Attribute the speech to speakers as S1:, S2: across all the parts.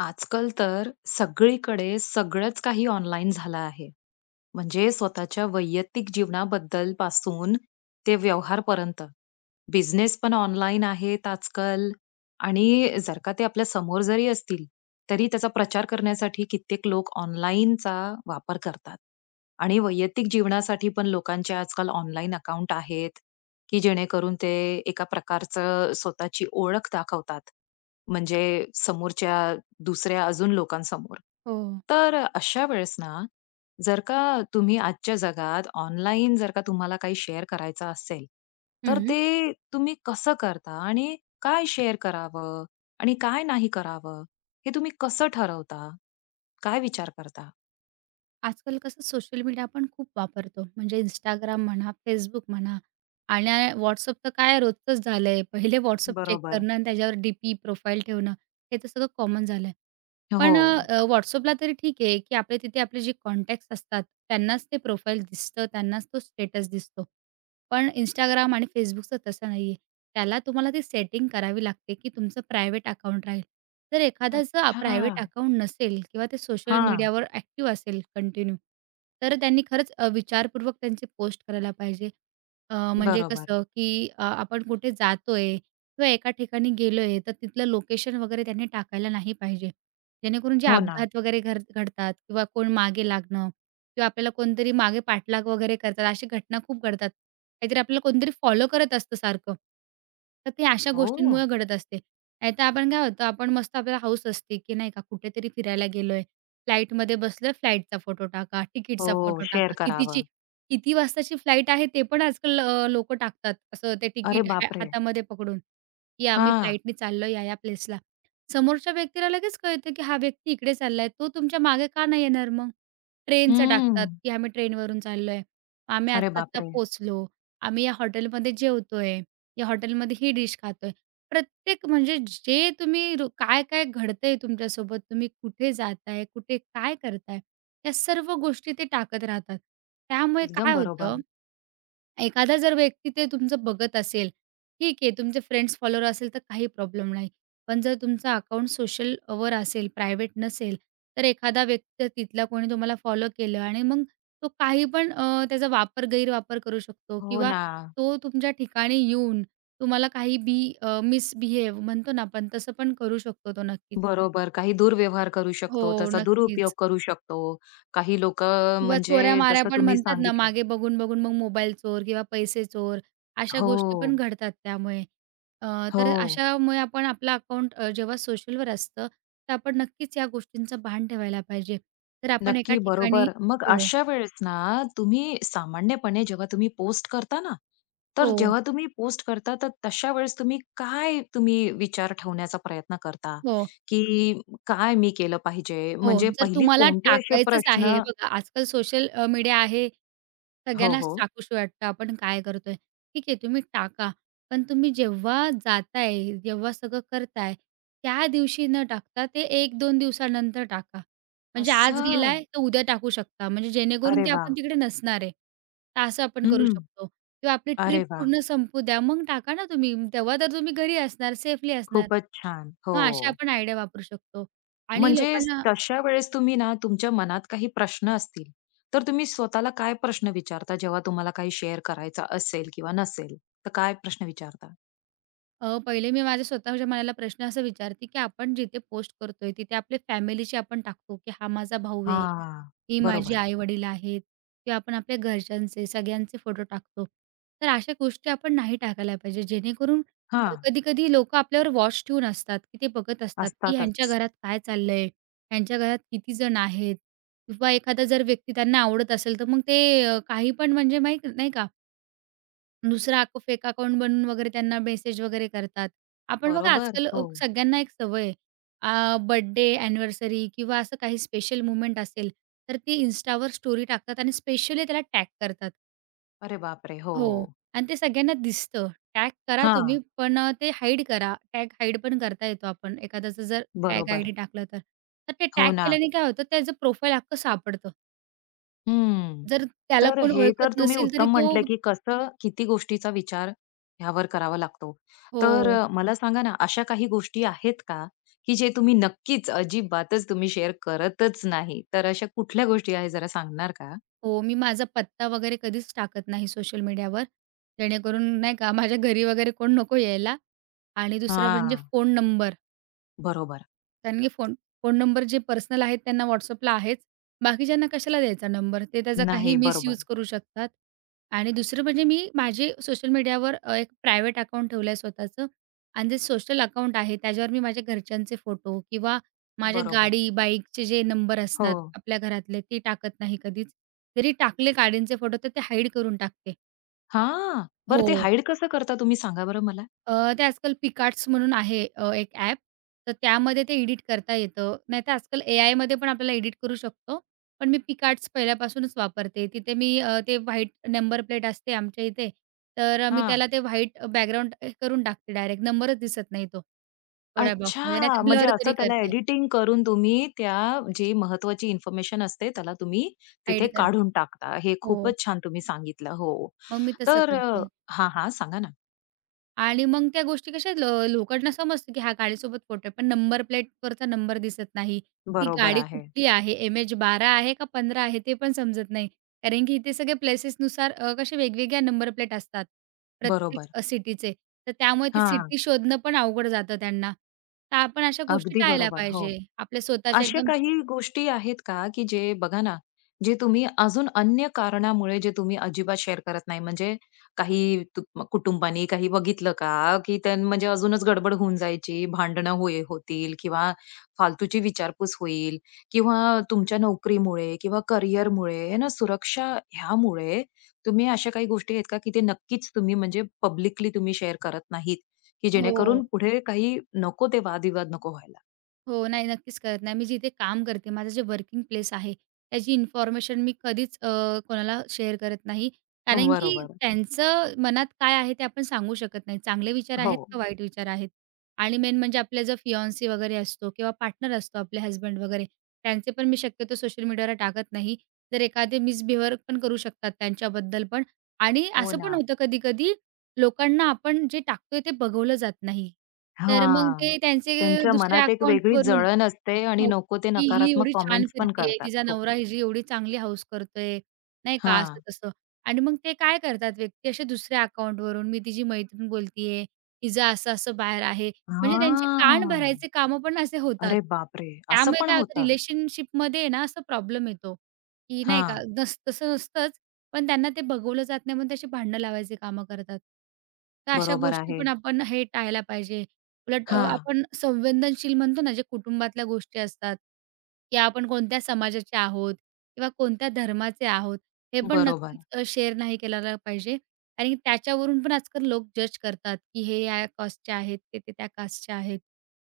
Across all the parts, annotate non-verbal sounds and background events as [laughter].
S1: आजकाल तर सगळीकडे सगळंच काही ऑनलाईन झालं आहे. म्हणजे स्वतःच्या वैयक्तिक जीवनाबद्दल पासून ते व्यवहारपर्यंत. बिझनेस पण ऑनलाईन आहेत आजकाल आणि जर का ते आपल्या समोर जरी असतील, तरी त्याचा प्रचार करण्यासाठी कित्येक लोक ऑनलाईनचा वापर करतात. आणि वैयक्तिक जीवनासाठी पण लोकांचे आजकाल ऑनलाईन अकाउंट आहेत, की जेणेकरून ते एका प्रकारचं स्वतःची ओळख दाखवतात. म्हणजे समोरच्या दुसऱ्या अजून लोकांसमोर.
S2: हो.
S1: तर अशा वेळेस ना जर का तुम्ही आजच्या जगात ऑनलाईन जर का तुम्हाला काही शेअर करायचं असेल, तर
S2: हं.
S1: ते तुम्ही कसं करता आणि काय शेअर करावं आणि काय नाही करावं, हे तुम्ही कसं ठरवता? काय विचार करता?
S2: आजकाल कसं सोशल मीडिया आपण खूप वापरतो. म्हणजे Instagram म्हणा, Facebook म्हणा आणि WhatsApp तर काय रोजचंच झालंय. पहिले WhatsApp चेक
S1: बरोबर.
S2: करणं आणि त्याच्यावर डी-पी, प्रोफाईल ठेवणं, हे तर सगळं कॉमन झालंय. पण
S1: हो.
S2: WhatsAppला तरी ठीक आहे, की आपले तिथे आपले जे कॉन्टॅक्ट्स असतात, त्यांनाच ते प्रोफाईल दिसतं, त्यांनाच तो स्टेटस दिसतो. पण Instagram आणि Facebookचं तसं नाहीये. त्याला तुम्हाला ती सेटिंग करावी लागते, की तुमचं प्रायव्हेट अकाउंट राहील. जर एखाद्याचं प्रायव्हेट
S1: अच्छा.
S2: अकाउंट नसेल किंवा ते सोशल
S1: हां,
S2: मीडियावर ॲक्टिव्ह असेल कंटिन्यू, तर त्यांनी खरंच विचारपूर्वक त्यांची पोस्ट करायला पाहिजे. म्हणजे
S1: बरोबर.
S2: कसं, की आपण कुठे जातोय किंवा एका ठिकाणी गेलोय, तर तिथलं लोकेशन वगैरे त्यांनी टाकायला नाही पाहिजे. जेणेकरून जे
S1: हो ना.
S2: अपघात वगैरे घर घडतात किंवा कोण मागे लागणं किंवा आपल्याला कोणतरी मागे पाठलाग वगैरे करतात, अशा घटना खूप घडतात. काहीतरी आपल्याला कोणतरी फॉलो करत असतं सारखं. तर ते अशा
S1: हो.
S2: गोष्टींमुळे घडत असते. नाहीतर आपण काय होतं, आपण मस्त आपल्याला हौस असते, की नाही का कुठेतरी फिरायला गेलोय, फ्लाईटमध्ये बसलोय, फ्लाईटचा फोटो टाका, तिकीटचा
S1: हो,
S2: फोटो
S1: शेअर
S2: टाका.
S1: करावं.
S2: किती वाजताची फ्लाईट आहे ते पण आजकाल टाकतात. असं ते
S1: अरे
S2: तिकीट
S1: बापरे!
S2: हातामध्ये पकडून, की आम्ही
S1: हां.
S2: फ्लाईटनी चाललो या प्लेसला. समोरच्या व्यक्तीला लगेच कळतं, की हा व्यक्ती इकडे चाललाय. तो तुमच्या मागे का नाही येणार मग? ट्रेनचं
S1: हं.
S2: टाकतात, की आम्ही ट्रेनवरून चाललोय. आम्ही
S1: अरे
S2: आत्ता-आत्ता
S1: बापरे!
S2: पोहोचलो. आम्ही या हॉटेलमध्ये जेवतोय. या हॉटेलमध्ये ही डिश खातोय. प्रत्येक म्हणजे जे तुम्ही काय-काय घडतंय तुमच्यासोबत, तुम्ही कुठे जाताय, कुठे काय करताय, या सर्व गोष्टी ते टाकत राहतात. त्यामुळे
S1: एकदम
S2: काय होतं
S1: बरोबर.
S2: एखादा जर व्यक्ती ते तुमचं बघत असेल, ठीक आहे तुमचे फ्रेंड्स फॉलोवर असेल तर काही प्रॉब्लेम नाही. पण जर तुमचं अकाउंट सोशलवर असेल, प्रायव्हेट नसेल, तर एखादा व्यक्ती तिथला कोणी तुम्हाला फॉलो केलं आणि मग तो काही पण त्याचा वापर गैरवापर करू शकतो
S1: हो
S2: किंवा
S1: ना.
S2: तो तुमच्या ठिकाणी येऊन तुम्हाला काही बी मिसबिहेव म्हणतो ना आपण तसं पण करू शकतो तो नक्कीच.
S1: बरोबर. काही दुर्व्यवहार करू
S2: हो,
S1: शकतो, त्याचा दुरुपयोग
S2: नक्कीच.
S1: करू शकतो. काही लोकं
S2: किंवा
S1: म्हणजे
S2: चोऱ्या-माऱ्या
S1: जसं
S2: पण
S1: तुम्ही
S2: म्हणतात ना,
S1: सांगितलं.
S2: मागे बघून-बघून मग मोबाईल चोर किंवा पैसे चोर अशा गोष्टी पण
S1: हो,
S2: घडतात त्यामुळे. अ, तर
S1: हो.
S2: अशामुळे आपण आपलं अकाउंट जेव्हा सोशलवर असतं, तर आपण नक्कीच या गोष्टींचं भान ठेवायला पाहिजे. तर आपण एका
S1: नक्की,
S2: ठिकाणी.
S1: बरोबर. मग
S2: हो,
S1: अशा वेळेस ना, तुम्ही सामान्यपणे जेव्हा तुम्ही पोस्ट करता ना, तर
S2: हो,
S1: जेव्हा तुम्ही पोस्ट करता, तर तशा वेळेस तुम्ही काय विचार ठेवण्याचा प्रयत्न करता,
S2: हो.
S1: की काय मी केलं पाहिजे?
S2: हो,
S1: म्हणजे
S2: जर
S1: पहिली
S2: तुम्हाला
S1: कोणते असे
S2: टाकायचंच आहे,
S1: प्रश्न.
S2: हे बघा आजकाल सोशल मीडिया आहे.
S1: हो,
S2: सगळ्यांनाच
S1: हो.
S2: टाकूशी वाटतं आपण काय करतोय. ठीक आहे तुम्ही टाका. पण तुम्ही जेव्हा जाताय, जेव्हा सगळं करताय, त्या दिवशी न टाकता ते एक दोन दिवसानंतर टाका. म्हणजे आज
S1: असं.
S2: गेलाय तर उद्या टाकू शकता. म्हणजे जेणेकरून
S1: अरे
S2: ते
S1: वाह!
S2: आपण तिकडे नसणार आहे. तर असं आपण करू
S1: हं.
S2: शकतो किंवा आपली ट्रिप
S1: अरे वाह!
S2: पूर्ण संपू द्या, मग टाका ना तुम्ही. तेव्हा तर तुम्ही घरी असणार, सेफली असणार.
S1: खूपच छान. हो.
S2: मग अशा आपण आयडिया वापरू शकतो आणि
S1: म्हणजे
S2: लोकांना
S1: तशा वेळेस तुम्ही ना, तुमच्या मनात काही प्रश्न असतील, तर तुम्ही स्वतःला काय प्रश्न विचारता जेव्हा तुम्हाला काही शेअर करायचा असेल किंवा नसेल, तर काय प्रश्न विचारता?
S2: पहिले मी माझ्या स्वतःच्या मनाला प्रश्न असा विचारते, की आपण जिथे पोस्ट करतोय, तिथे आपले फॅमिलीचे आपण टाकतो, की हा माझा भाऊ आहे,
S1: हां.
S2: ही माझी
S1: बरोबर.
S2: आई-वडील आहेत किंवा आपण आपल्या घरच्यांचे, सगळ्यांचे फोटो टाकतो. तर अशा गोष्टी आपण नाही टाकायला पाहिजे, जेणेकरून
S1: हां.
S2: कधी-कधी लोकं आपल्यावर वॉच ठेवून असतात, की ते बघत असतात, की ह्यांच्या
S1: असतातच.
S2: घरात काय चाललंय, ह्यांच्या घरात किती जण आहेत किंवा एखादा जर व्यक्ती त्यांना आवडत असेल, तर मग ते काही पण म्हणजे माहीत नाही का, दुसरं फेक अकाउंट बनवून वगैरे त्यांना मेसेज वगैरे करतात. आपण बघा
S1: बरोबर.
S2: आजकाल
S1: हो.
S2: सगळ्यांना एक सवय आहे. बर्थडे, अॅनिव्हर्सरी किंवा असं काही स्पेशल मोमेंट असेल, तर ती Instaवर स्टोरी टाकतात आणि स्पेशली त्याला टॅग करतात.
S1: अरे बापरे! हो.
S2: हो. आणि ते सगळ्यांना दिसतं. टॅग करा तुम्ही,
S1: हां.
S2: पण ते हाईड करा. टॅग हाईड पण करता येतो आपण एखाद्याचं जर टॅग
S1: बरोबर.
S2: आयडी टाकलं तर. तर ते टॅग
S1: हो ना.
S2: केल्याने काय होतं, त्याचं प्रोफाईल अख्खं सापडतं.
S1: हं.
S2: जर त्याला
S1: तर
S2: कोण
S1: हे तर
S2: ओळखत
S1: तुम्ही
S2: नसेल तरी
S1: उत्तम
S2: तो.
S1: म्हटलं, की कसं किती गोष्टीचा विचार ह्यावर करावा लागतो. तर
S2: हो.
S1: मला सांगा ना, अशा काही गोष्टी आहेत का, की जे तुम्ही नक्कीच अजिबातच तुम्ही शेअर करतच नाही? तर अशा कुठल्या गोष्टी आहेत जरा सांगणार का?
S2: हो, मी माझा पत्ता वगैरे कधीच टाकत नाही सोशल मीडियावर. जेणेकरून नाही का माझ्या घरी वगैरे कोण नको यायला आणि दुसरं म्हणजे
S1: हां,
S2: फोन नंबर.
S1: बरोबर.
S2: त्यांनी फोन फोन नंबर जे पर्सनल आहेत त्यांना WhatsAppला आहेच. बाकीच्यांना कशाला द्यायचा नंबर? ते त्याचा काही
S1: नाही, बरोबर.
S2: मिसयूज करू शकतात. आणि दुसरं म्हणजे मी माझे सोशल मीडियावर एक प्रायव्हेट अकाउंट ठेवलं आहे स्वतःचं आणि जे सोशल अकाउंट आहे त्याच्यावर मी माझ्या घरच्यांचे फोटो किंवा माझ्या
S1: बरोबर.
S2: गाडी, बाईकचे जे नंबर
S1: हो.
S2: असतात आपल्या घरातले ते टाकत नाही कधीच. जरी टाकले गाडींचे फोटो तर ते हाईड करून टाकते.
S1: हां, बरं ते
S2: हो.
S1: हाईड कसं करता तुम्ही सांगा बरं मला?
S2: ते आजकाल पिकआर्ट्स म्हणून आहे एक ॲप. तर त्यामध्ये ते एडिट करता येतं. नाहीतर आजकाल एआयमध्ये पण आपल्याला एडिट करू शकतो. पण मी पिकआर्ट्स पहिल्यापासूनच वापरते. तिथे मी ते व्हाईट नंबर प्लेट असते आमच्या इथे. तर मी
S1: हां.
S2: त्याला ते व्हाईट बॅकग्राऊंड करून टाकते डायरेक्ट. नंबरच दिसत नाही तो, एवढ्या बॉक्समध्ये.
S1: अच्छा!
S2: नाहीतर
S1: म्हणजे
S2: ब्लर
S1: असं
S2: तरी
S1: त्याला
S2: करते,
S1: एडिटिंग करून तुम्ही त्या जी महत्त्वाची इन्फॉर्मेशन असते त्याला तुम्ही
S2: हाईड
S1: तिथे
S2: करते.
S1: काढून टाकता. हे
S2: हो,
S1: खूपच छान तुम्ही सांगितलं. हो.
S2: मग मी तसं
S1: तर अ
S2: करते.
S1: हां, हां. सांगा ना.
S2: आणि मग त्या गोष्टी कशा लोकांना समजतं, की हा गाडीसोबत फोटो आहे. पण नंबर प्लेटवरचा नंबर दिसत नाही. ती
S1: बरोबर
S2: गाडी
S1: आहे.
S2: कुठली आहे? एम-एच-12 आहे का 15 आहे? ते पण समजत नाही. कारण की इथे सगळे प्लेसेसनुसार कसे वेगवेगळ्या नंबर प्लेट असतात
S1: बरोबर.
S2: प्रत्येक सिटीचे. तर त्यामुळे ती
S1: हां.
S2: सिटी शोधणं पण अवघड जातं त्यांना. तर आपण अशा गोष्टी
S1: अगदी
S2: टाळल्या
S1: बरोबर. हो.
S2: पाहिजे. आपल्या स्वतःच्या
S1: अशा
S2: एकदम.
S1: काही गोष्टी आहेत का, की जे बघा ना, जे तुम्ही अजून अन्य कारणामुळे जे तुम्ही अजिबात शेअर करत नाही? म्हणजे काही तु कुटुंबाने काही बघितलं का? की त्यां म्हणजे अजूनच गडबड होऊन जायची, भांडणं होय होतील किंवा फालतूची विचारपूस होईल किंवा तुमच्या नोकरीमुळे किंवा करिअरमुळे ना, सुरक्षा ह्यामुळे तुम्ही अशा काही गोष्टी आहेत का, की ते नक्कीच तुम्ही म्हणजे पब्लिकली तुम्ही शेअर करत नाहीत, की
S2: हो.
S1: जेणेकरून पुढे काही नको ते वादविवाद नको व्हायला?
S2: हो, नाही, नक्कीच करत नाही. मी जिथे काम करते, माझं जे वर्किंग प्लेस आहे, त्याची इन्फॉर्मेशन मी कधीच कोणाला शेअर करत नाही. कारण की
S1: बरोबर.
S2: त्यांचं मनात काय आहे ते आपण सांगू शकत नाही. चांगले विचार
S1: हो.
S2: आहेत का वाईट विचार आहेत. आणि मेन म्हणजे आपला जो फियांसी वगैरे असतो किंवा पार्टनर असतो, आपले हसबंड वगैरे, त्यांचे पण मी शक्यतो सोशल मीडियावर टाकत नाही. जर एखादे मिसबिहेवियर पण करू शकतात त्यांच्याबद्दल पण. आणि
S1: हो
S2: असं
S1: ना.
S2: पण होतं कधी-कधी लोकांना आपण जे टाकतोय ते बघवलं जात नाही. तर मग
S1: हां.
S2: ते त्यांचे
S1: त्यांच्या
S2: दुसऱ्या
S1: मनात एक वेगळी
S2: अकाउंटवरून.
S1: जळण असते आणि
S2: हो,
S1: नको ते
S2: की ही
S1: नकारात्मक
S2: एवढी छान
S1: कॉमेंट्स पण
S2: फिरतीये,
S1: करतात.
S2: तिचा
S1: हो.
S2: नवरा हिची एवढी चांगली हौस करतोय, नाही का,
S1: हां.
S2: असं-तसं. आणि मग ते काय करतात व्यक्ती असे दुसऱ्या अकाउंटवरून, मी तिची मैत्रीण बोलतीये, तिचं असं-असं बाहेर आहे. म्हणजे त्यांचे कान
S1: हां.
S2: भरायचे कामं पण असे होतात.
S1: अरे बापरे! असं
S2: त्यामुळे
S1: पण
S2: काय होतं
S1: होतं.
S2: रिलेशनशिपमध्ये ना असा प्रॉब्लेम येतो, की नाही का,
S1: हां.
S2: तसं नसतंच, पण त्यांना ते बघवलं जात नाही म्हणून तशी भांडणं लावायची कामं करतात. तर अशा
S1: बरोबर
S2: गोष्टी
S1: आहे.
S2: पण आपण हे टाळायला पाहिजे. उलट
S1: हां.
S2: आपण संवेदनशील म्हणतो ना, जे कुटुंबातल्या गोष्टी असतात, की आपण कोणत्या समाजाचे आहोत किंवा कोणत्या धर्माचे आहोत, हे पण
S1: बरोबर.
S2: नक्कीच शेअर नाही केलेला पाहिजे. आणि त्याच्यावरून पण आजकाल लोक जज करतात, की हे या कास्टचे आहेत, ते ते त्या कास्टचे आहेत.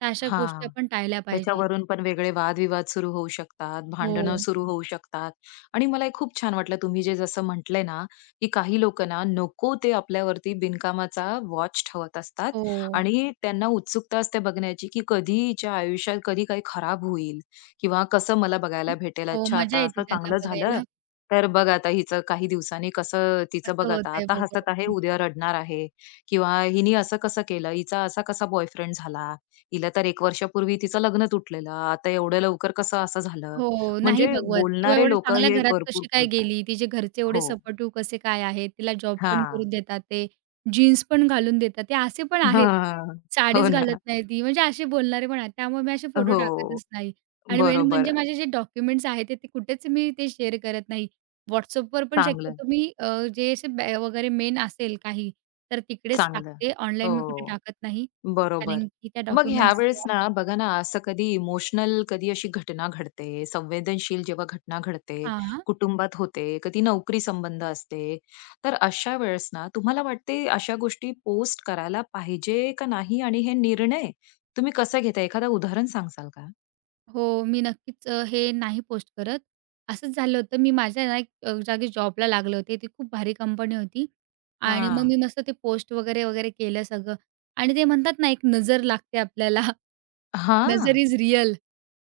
S2: तर अशा गोष्टी
S1: हां.
S2: आपण टाळल्या पाहिजे.
S1: त्याच्यावरून पण वेगळे वादविवाद सुरू होऊ शकतात, भांडणं
S2: हो,
S1: सुरू होऊ शकतात. आणि मला हे खूप छान वाटलं तुम्ही जे जसं म्हटले ना, की काही लोकं ना नको ते आपल्यावरती बिनकामाचा वॉच ठेवत असतात
S2: हो.
S1: आणि त्यांना उत्सुकता असते बघण्याची, की कधी हिच्या आयुष्यात कधी काही खराब होईल किंवा कसं मला बघायला भेटेल.
S2: हो,
S1: अच्छा
S2: मजा
S1: आता
S2: येते
S1: असं
S2: त्यांना
S1: चांगलं झालं,
S2: बघायला.
S1: तर बघ आता हिचं काही दिवसांनी कसं
S2: [laughs]
S1: तिचं
S2: कसं
S1: बघ आता,
S2: होतंय
S1: आता
S2: बघू
S1: हसत आहे,
S2: आपण.
S1: उद्या रडणार आहे किंवा हिने असं कसं केलं, हिचा असा कसा बॉयफ्रेंड झाला. तिला तर 1 वर्षापूर्वी तिचं लग्न तुटलेलं. आता एवढ्या लवकर कसं असं झालं?
S2: हो, नाही
S1: म्हणजे
S2: बघवत किंवा
S1: बोलणारे
S2: एवढ्या
S1: लोकं
S2: चांगल्या
S1: हे
S2: घरात
S1: भरपूर
S2: कशी काय
S1: बोलतात.
S2: गेली, तिचे घरचे एवढे
S1: हो.
S2: सपोर्टिव्ह कसे काय आहेत, तिला जॉब पण
S1: हां.
S2: करून देतात ते, जीन्स पण घालून देतात ते असे पण आहेत.
S1: हां. हो
S2: साडीच घालत
S1: ना.
S2: नाही ती, म्हणजे असे बोलणारे पण आहेत. त्यामुळे मी असे फोटो
S1: हो.
S2: टाकतच नाही आणि मेन म्हणजे
S1: बरोबर.
S2: माझे जे डॉक्युमेंट्स आहेत ते ते कुठेच मी ते शेअर करत नाही. WhatsAppवर पण
S1: चांगलं,
S2: शक्यतो मी जे असे वगैरे मेन असेल काही, तर तिकडेच
S1: चांगलं.
S2: टाकते.
S1: हो.
S2: ऑनलाईन मी कुठे टाकत नाही.
S1: बरोबर.
S2: कारण की त्या
S1: मग
S2: डॉक्युमेंट्स.
S1: ह्यावेळेस ना, बघा ना, असं कधी इमोशनल कधी अशी घटना घडते, संवेदनशील जेव्हा घटना घडते,
S2: हां.
S1: कुटुंबात होते, कधी नोकरी संबंध असते. तर अशा वेळेस ना, तुम्हाला वाटते अशा गोष्टी पोस्ट करायला पाहिजे का नाही? आणि हे निर्णय तुम्ही कसा घेता? एखादं उदाहरण सांगाल का?
S2: हो, मी नक्कीच हे नाही पोस्ट करत. असंच झालं होतं, मी माझ्या ना एक जागी जॉबला लागले होते. ती खूप भारी कंपनी होती आणि मग मी
S1: हां.
S2: मस्त ते पोस्ट वगैरे, वगैरे केलं सगळं आणि ते म्हणतात ना, एक नजर लागते आपल्याला नजर
S1: हां.
S2: इज रिअल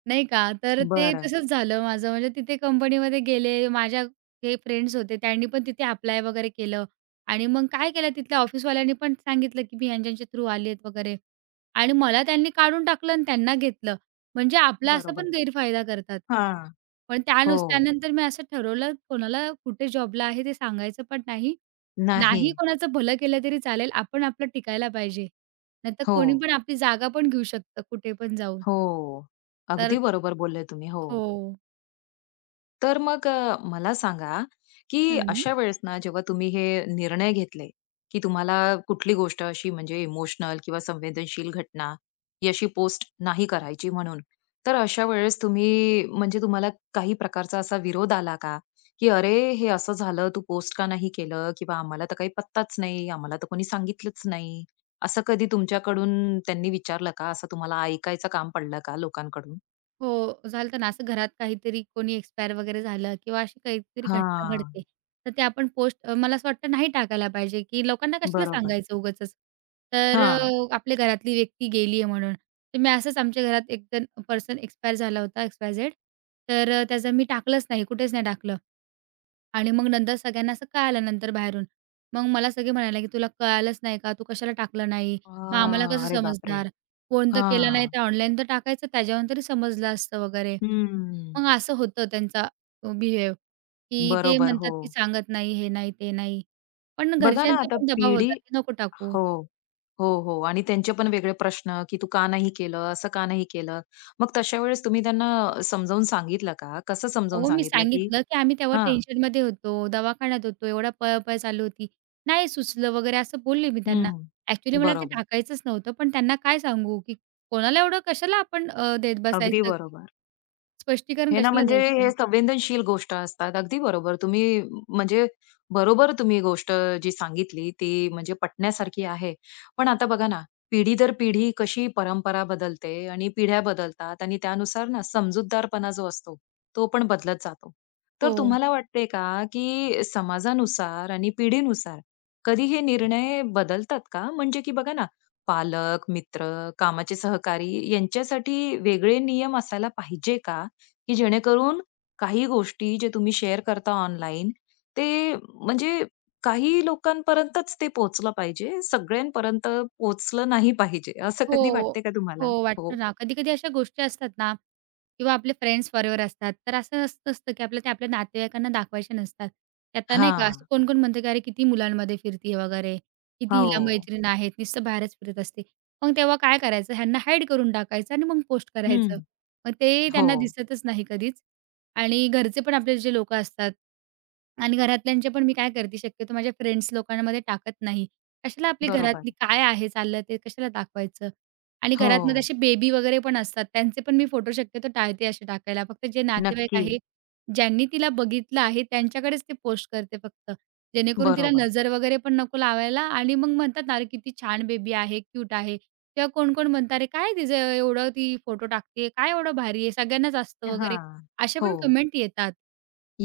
S2: नाही का? तर ते
S1: बरं.
S2: तसंच झालं माझं. म्हणजे तिथे कंपनीमध्ये गेले. माझ्या हे फ्रेंड्स होते त्यांनी पण तिथे अप्लाय वगैरे केलं आणि मग काय केलं तिथल्या ऑफिसवाल्यांनी पण सांगितलं, की मी ह्यांच्या-ह्यांच्या थ्रू आली आहेत वगैरे आणि मला त्यांनी काढून टाकलं आणि त्यांना घेतलं. म्हणजे आपला असा
S1: बरोबर.
S2: पण गैरफायदा करतात.
S1: हां.
S2: पण
S1: हो.
S2: त्यानंतर मी असं ठरवलं कोणाला कुठे जॉबला आहे ते सांगायचं पण नाही.
S1: नाही.
S2: नाही कोणाचं भलं केलं तरी चालेल. आपण आपलं टिकायला पाहिजे. नाहीतर
S1: हो.
S2: कोणी पण आपली जागा पण घेऊ शकतं कुठे पण जाऊन.
S1: हो.
S2: तर.
S1: अगदी बरोबर बोलले तुम्ही. हो.
S2: हो.
S1: तर मग मला सांगा, की
S2: हं.
S1: अशा वेळेस ना, जेव्हा तुम्ही हे निर्णय घेतले, की तुम्हाला कुठली गोष्ट अशी म्हणजे इमोशनल किंवा संवेदनशील घटना, ही अशी पोस्ट नाही करायची म्हणून. तर अशा वेळेस तुम्ही म्हणजे तुम्हाला काही प्रकारचा असा विरोध आला का? की "अरे, हे असं झालं, तू पोस्ट का नाही केलं?" किंवा "आम्हाला तर काही पत्ताच नाही, आम्हाला तर कोणी सांगितलंच नाही." असं कधी तुमच्याकडून त्यांनी विचारलं का? असं तुम्हाला ऐकायचं काम पडलं का लोकांकडून?
S2: हो, झालं ना असं घरात काहीतरी कोणी एक्सपायर वगैरे झालं किंवा अशी काहीतरी घटना
S1: हां,
S2: घडते. तर ते आपण पोस्ट अ, मला असं वाटतं नाही टाकायला पाहिजे, की लोकांना कशाला
S1: बरोबर.
S2: सांगायचं उगाचच. तर
S1: हां.
S2: आपल्या घरातली व्यक्ती गेली आहे म्हणून. तर मी असंच आमच्या घरात एक जण पर्सन एक्सपायर झाला होता, एक्स-वाय-झेड. तर त्याचं मी टाकलंच नाही, कुठेच नाही टाकलं. आणि मग नंतर सगळ्यांना असं कळालं नंतर बाहेरून. मग मला सगळे म्हणायला, की "तुला कळालंच नाही का? तू कशाला टाकलं नाही? मग आम्हाला
S1: हां.
S2: कसं
S1: अरे बापरे!
S2: समजणार? फोन तर केला नाही,
S1: हां.
S2: तर ऑनलाईन तर टाकायचं, त्याच्यावरून तरी समजलं असतं" वगैरे.
S1: हं.
S2: मग असं होतं त्यांचा बिहेव, की ते
S1: बरोबर,
S2: म्हणतात,
S1: हो.
S2: की सांगत नाही, हे नाही, ते नाही. पण
S1: बघा ना
S2: घरच्यांचा
S1: आता
S2: पण दबाव
S1: पिढी.
S2: होता, की नको टाकू.
S1: हो. हो, हो. आणि त्यांचे पण वेगळे प्रश्न, की "तू का नाही केलं? असं का नाही केलं?" मग तशा वेळेस तुम्ही त्यांना समजावून सांगितलं का? कसं समजावून
S2: हो, मी
S1: सांगितलं, की
S2: सांगितलं, की आम्ही तेव्हा
S1: हां.
S2: टेन्शनमध्ये होतो, दवाखान्यात होतो, एवढा पळापळ चालू होती. नाही सुचलं वगैरे असं बोलले मी त्यांना.
S1: हं.
S2: ॲक्चुअली मला ते
S1: बरोबर.
S2: टाकायचंच नव्हतं, पण त्यांना काय सांगू, की कोणाला एवढं कशाला आपण देत
S1: अगदी
S2: बसायचं?
S1: बरोबर.
S2: स्पष्टीकरण
S1: हे ना
S2: कशाला
S1: म्हणजे
S2: द्यायचं?
S1: हे संवेदनशील गोष्ट असतात. अगदी बरोबर. तुम्ही म्हणजे बरोबर तुम्ही गोष्ट जी सांगितली ती म्हणजे पटण्यासारखी आहे. पण आता बघा ना, पिढी दर पिढी कशी परंपरा बदलते आणि पिढ्या बदलतात आणि त्यानुसार ना समजूतदारपणा जो असतो, तो पण बदलत जातो.
S2: हो.
S1: तर तुम्हाला वाटते का, की समाजानुसार आणि पिढीनुसार कधी हे निर्णय बदलतात का? म्हणजे की बघा ना, पालक, मित्र, कामाचे सहकारी यांच्यासाठी वेगळे नियम असायला पाहिजे का? की जेणेकरून काही गोष्टी जे तुम्ही शेअर करता ऑनलाईन, ते म्हणजे काही लोकांपर्यंतच ते पोहोचलं पाहिजे. सगळ्यांपर्यंत पोहोचलं नाही पाहिजे. असं कधी
S2: हो,
S1: वाटते का
S2: हो,
S1: तुम्हाला?
S2: वाटतं
S1: हो.
S2: ना. कधी-कधी अशा गोष्टी असतात ना किंवा आपले फ्रेंड्स फॉरेव्हर असतात, तर असं असं असतं की आपल्याला ते आपल्या नातेवाईकांना दाखवायचे नसतात. ते आता नाही का,
S1: हां.
S2: असं कोण-कोण म्हणतं की "अरे, किती मुलांमध्ये फिरती आहे वगैरे, किती हिला
S1: हो.
S2: मैत्रीण आहेत, नुसतं बाहेरच फिरत असते." मग तेव्हा काय करायचं, ह्यांना हाईड करून टाकायचं आणि मग पोस्ट करायचं.
S1: हं.
S2: मग ते
S1: हो.
S2: त्यांना दिसतच नाही कधीच आणि घरचे पण आपले जे लोकं असतात आणि घरातल्यांचे पण मी काय करते, शक्यतो माझ्या फ्रेंड्स लोकांमध्ये टाकत नाही. कशाला आपली
S1: बरोबर.
S2: घरातली काय आहे चाललं ते कशाला दाखवायचं? आणि
S1: हो.
S2: घरात मग तसे बेबी वगैरे पण असतात, त्यांचे पण मी फोटो शक्यतो टाळते असे टाकायला. फक्त जे नातेवाईक
S1: नक्की.
S2: आहे, ज्यांनी तिला बघितलं आहे, त्यांच्याकडेच ते पोस्ट करते फक्त. जेणेकरून तिला
S1: बरोबर.
S2: नजर वगैरे पण नको लावायला आणि मग म्हणतात ना, "अरे किती छान बेबी आहे, क्यूट आहे." किंवा कोण-कोण म्हणतं, "अरे काय तिचं एवढं ती फोटो टाकते, काय एवढं भारी आहे, सगळ्यांनाच असतं वगैरे."
S1: हां.
S2: अशा पण
S1: हो.
S2: कमेंट येतात.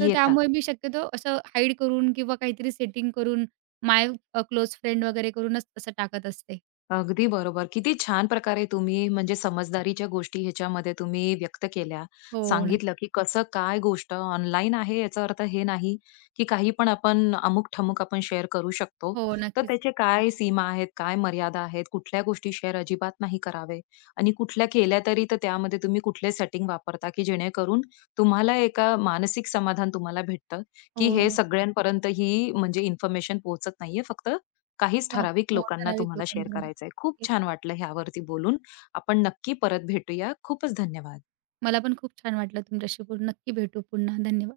S2: तर त्यामुळे मी शक्यतो असं हाईड करून किंवा काहीतरी सेटिंग करून माय क्लोज फ्रेंड वगैरे करूनच तसं टाकत असते.
S1: अगदी बरोबर. किती छान प्रकारे तुम्ही म्हणजे समजदारीच्या गोष्टी ह्याच्यामध्ये तुम्ही व्यक्त केल्या.
S2: हो, नक्की.
S1: सांगितलं, की कसं काय गोष्ट ऑनलाईन आहे याचा अर्थ हे नाही, की काही पण आपण अमुक-ठमुक आपण शेअर करू शकतो.
S2: हो,
S1: तर
S2: नक्कीच.
S1: त्याचे काय सीमा आहेत, काय मर्यादा आहेत, कुठल्या गोष्टी शेअर अजिबात नाही करावे आणि कुठल्या केल्या तरी तर त्यामध्ये तुम्ही कुठले सेटिंग वापरता, की जेणेकरून तुम्हाला एका मानसिक समाधान तुम्हाला भेटतं,
S2: हो,
S1: की हे
S2: हो.
S1: सगळ्यांपर्यंत ही म्हणजे इन्फॉर्मेशन पोहोचत नाहीये, फक्त काहीच ठराविक
S2: हो,
S1: लोकांना
S2: ठराविक
S1: तुम्हाला शेअर
S2: लोकांपर्यंत.
S1: करायचंय. खूप छान वाटलं ह्यावरती बोलून. आपण नक्की परत भेटूया. खूपच धन्यवाद.
S2: मला पण खूप छान वाटलं तुमच्याशी बोलून. नक्की भेटू पुन्हा. धन्यवाद.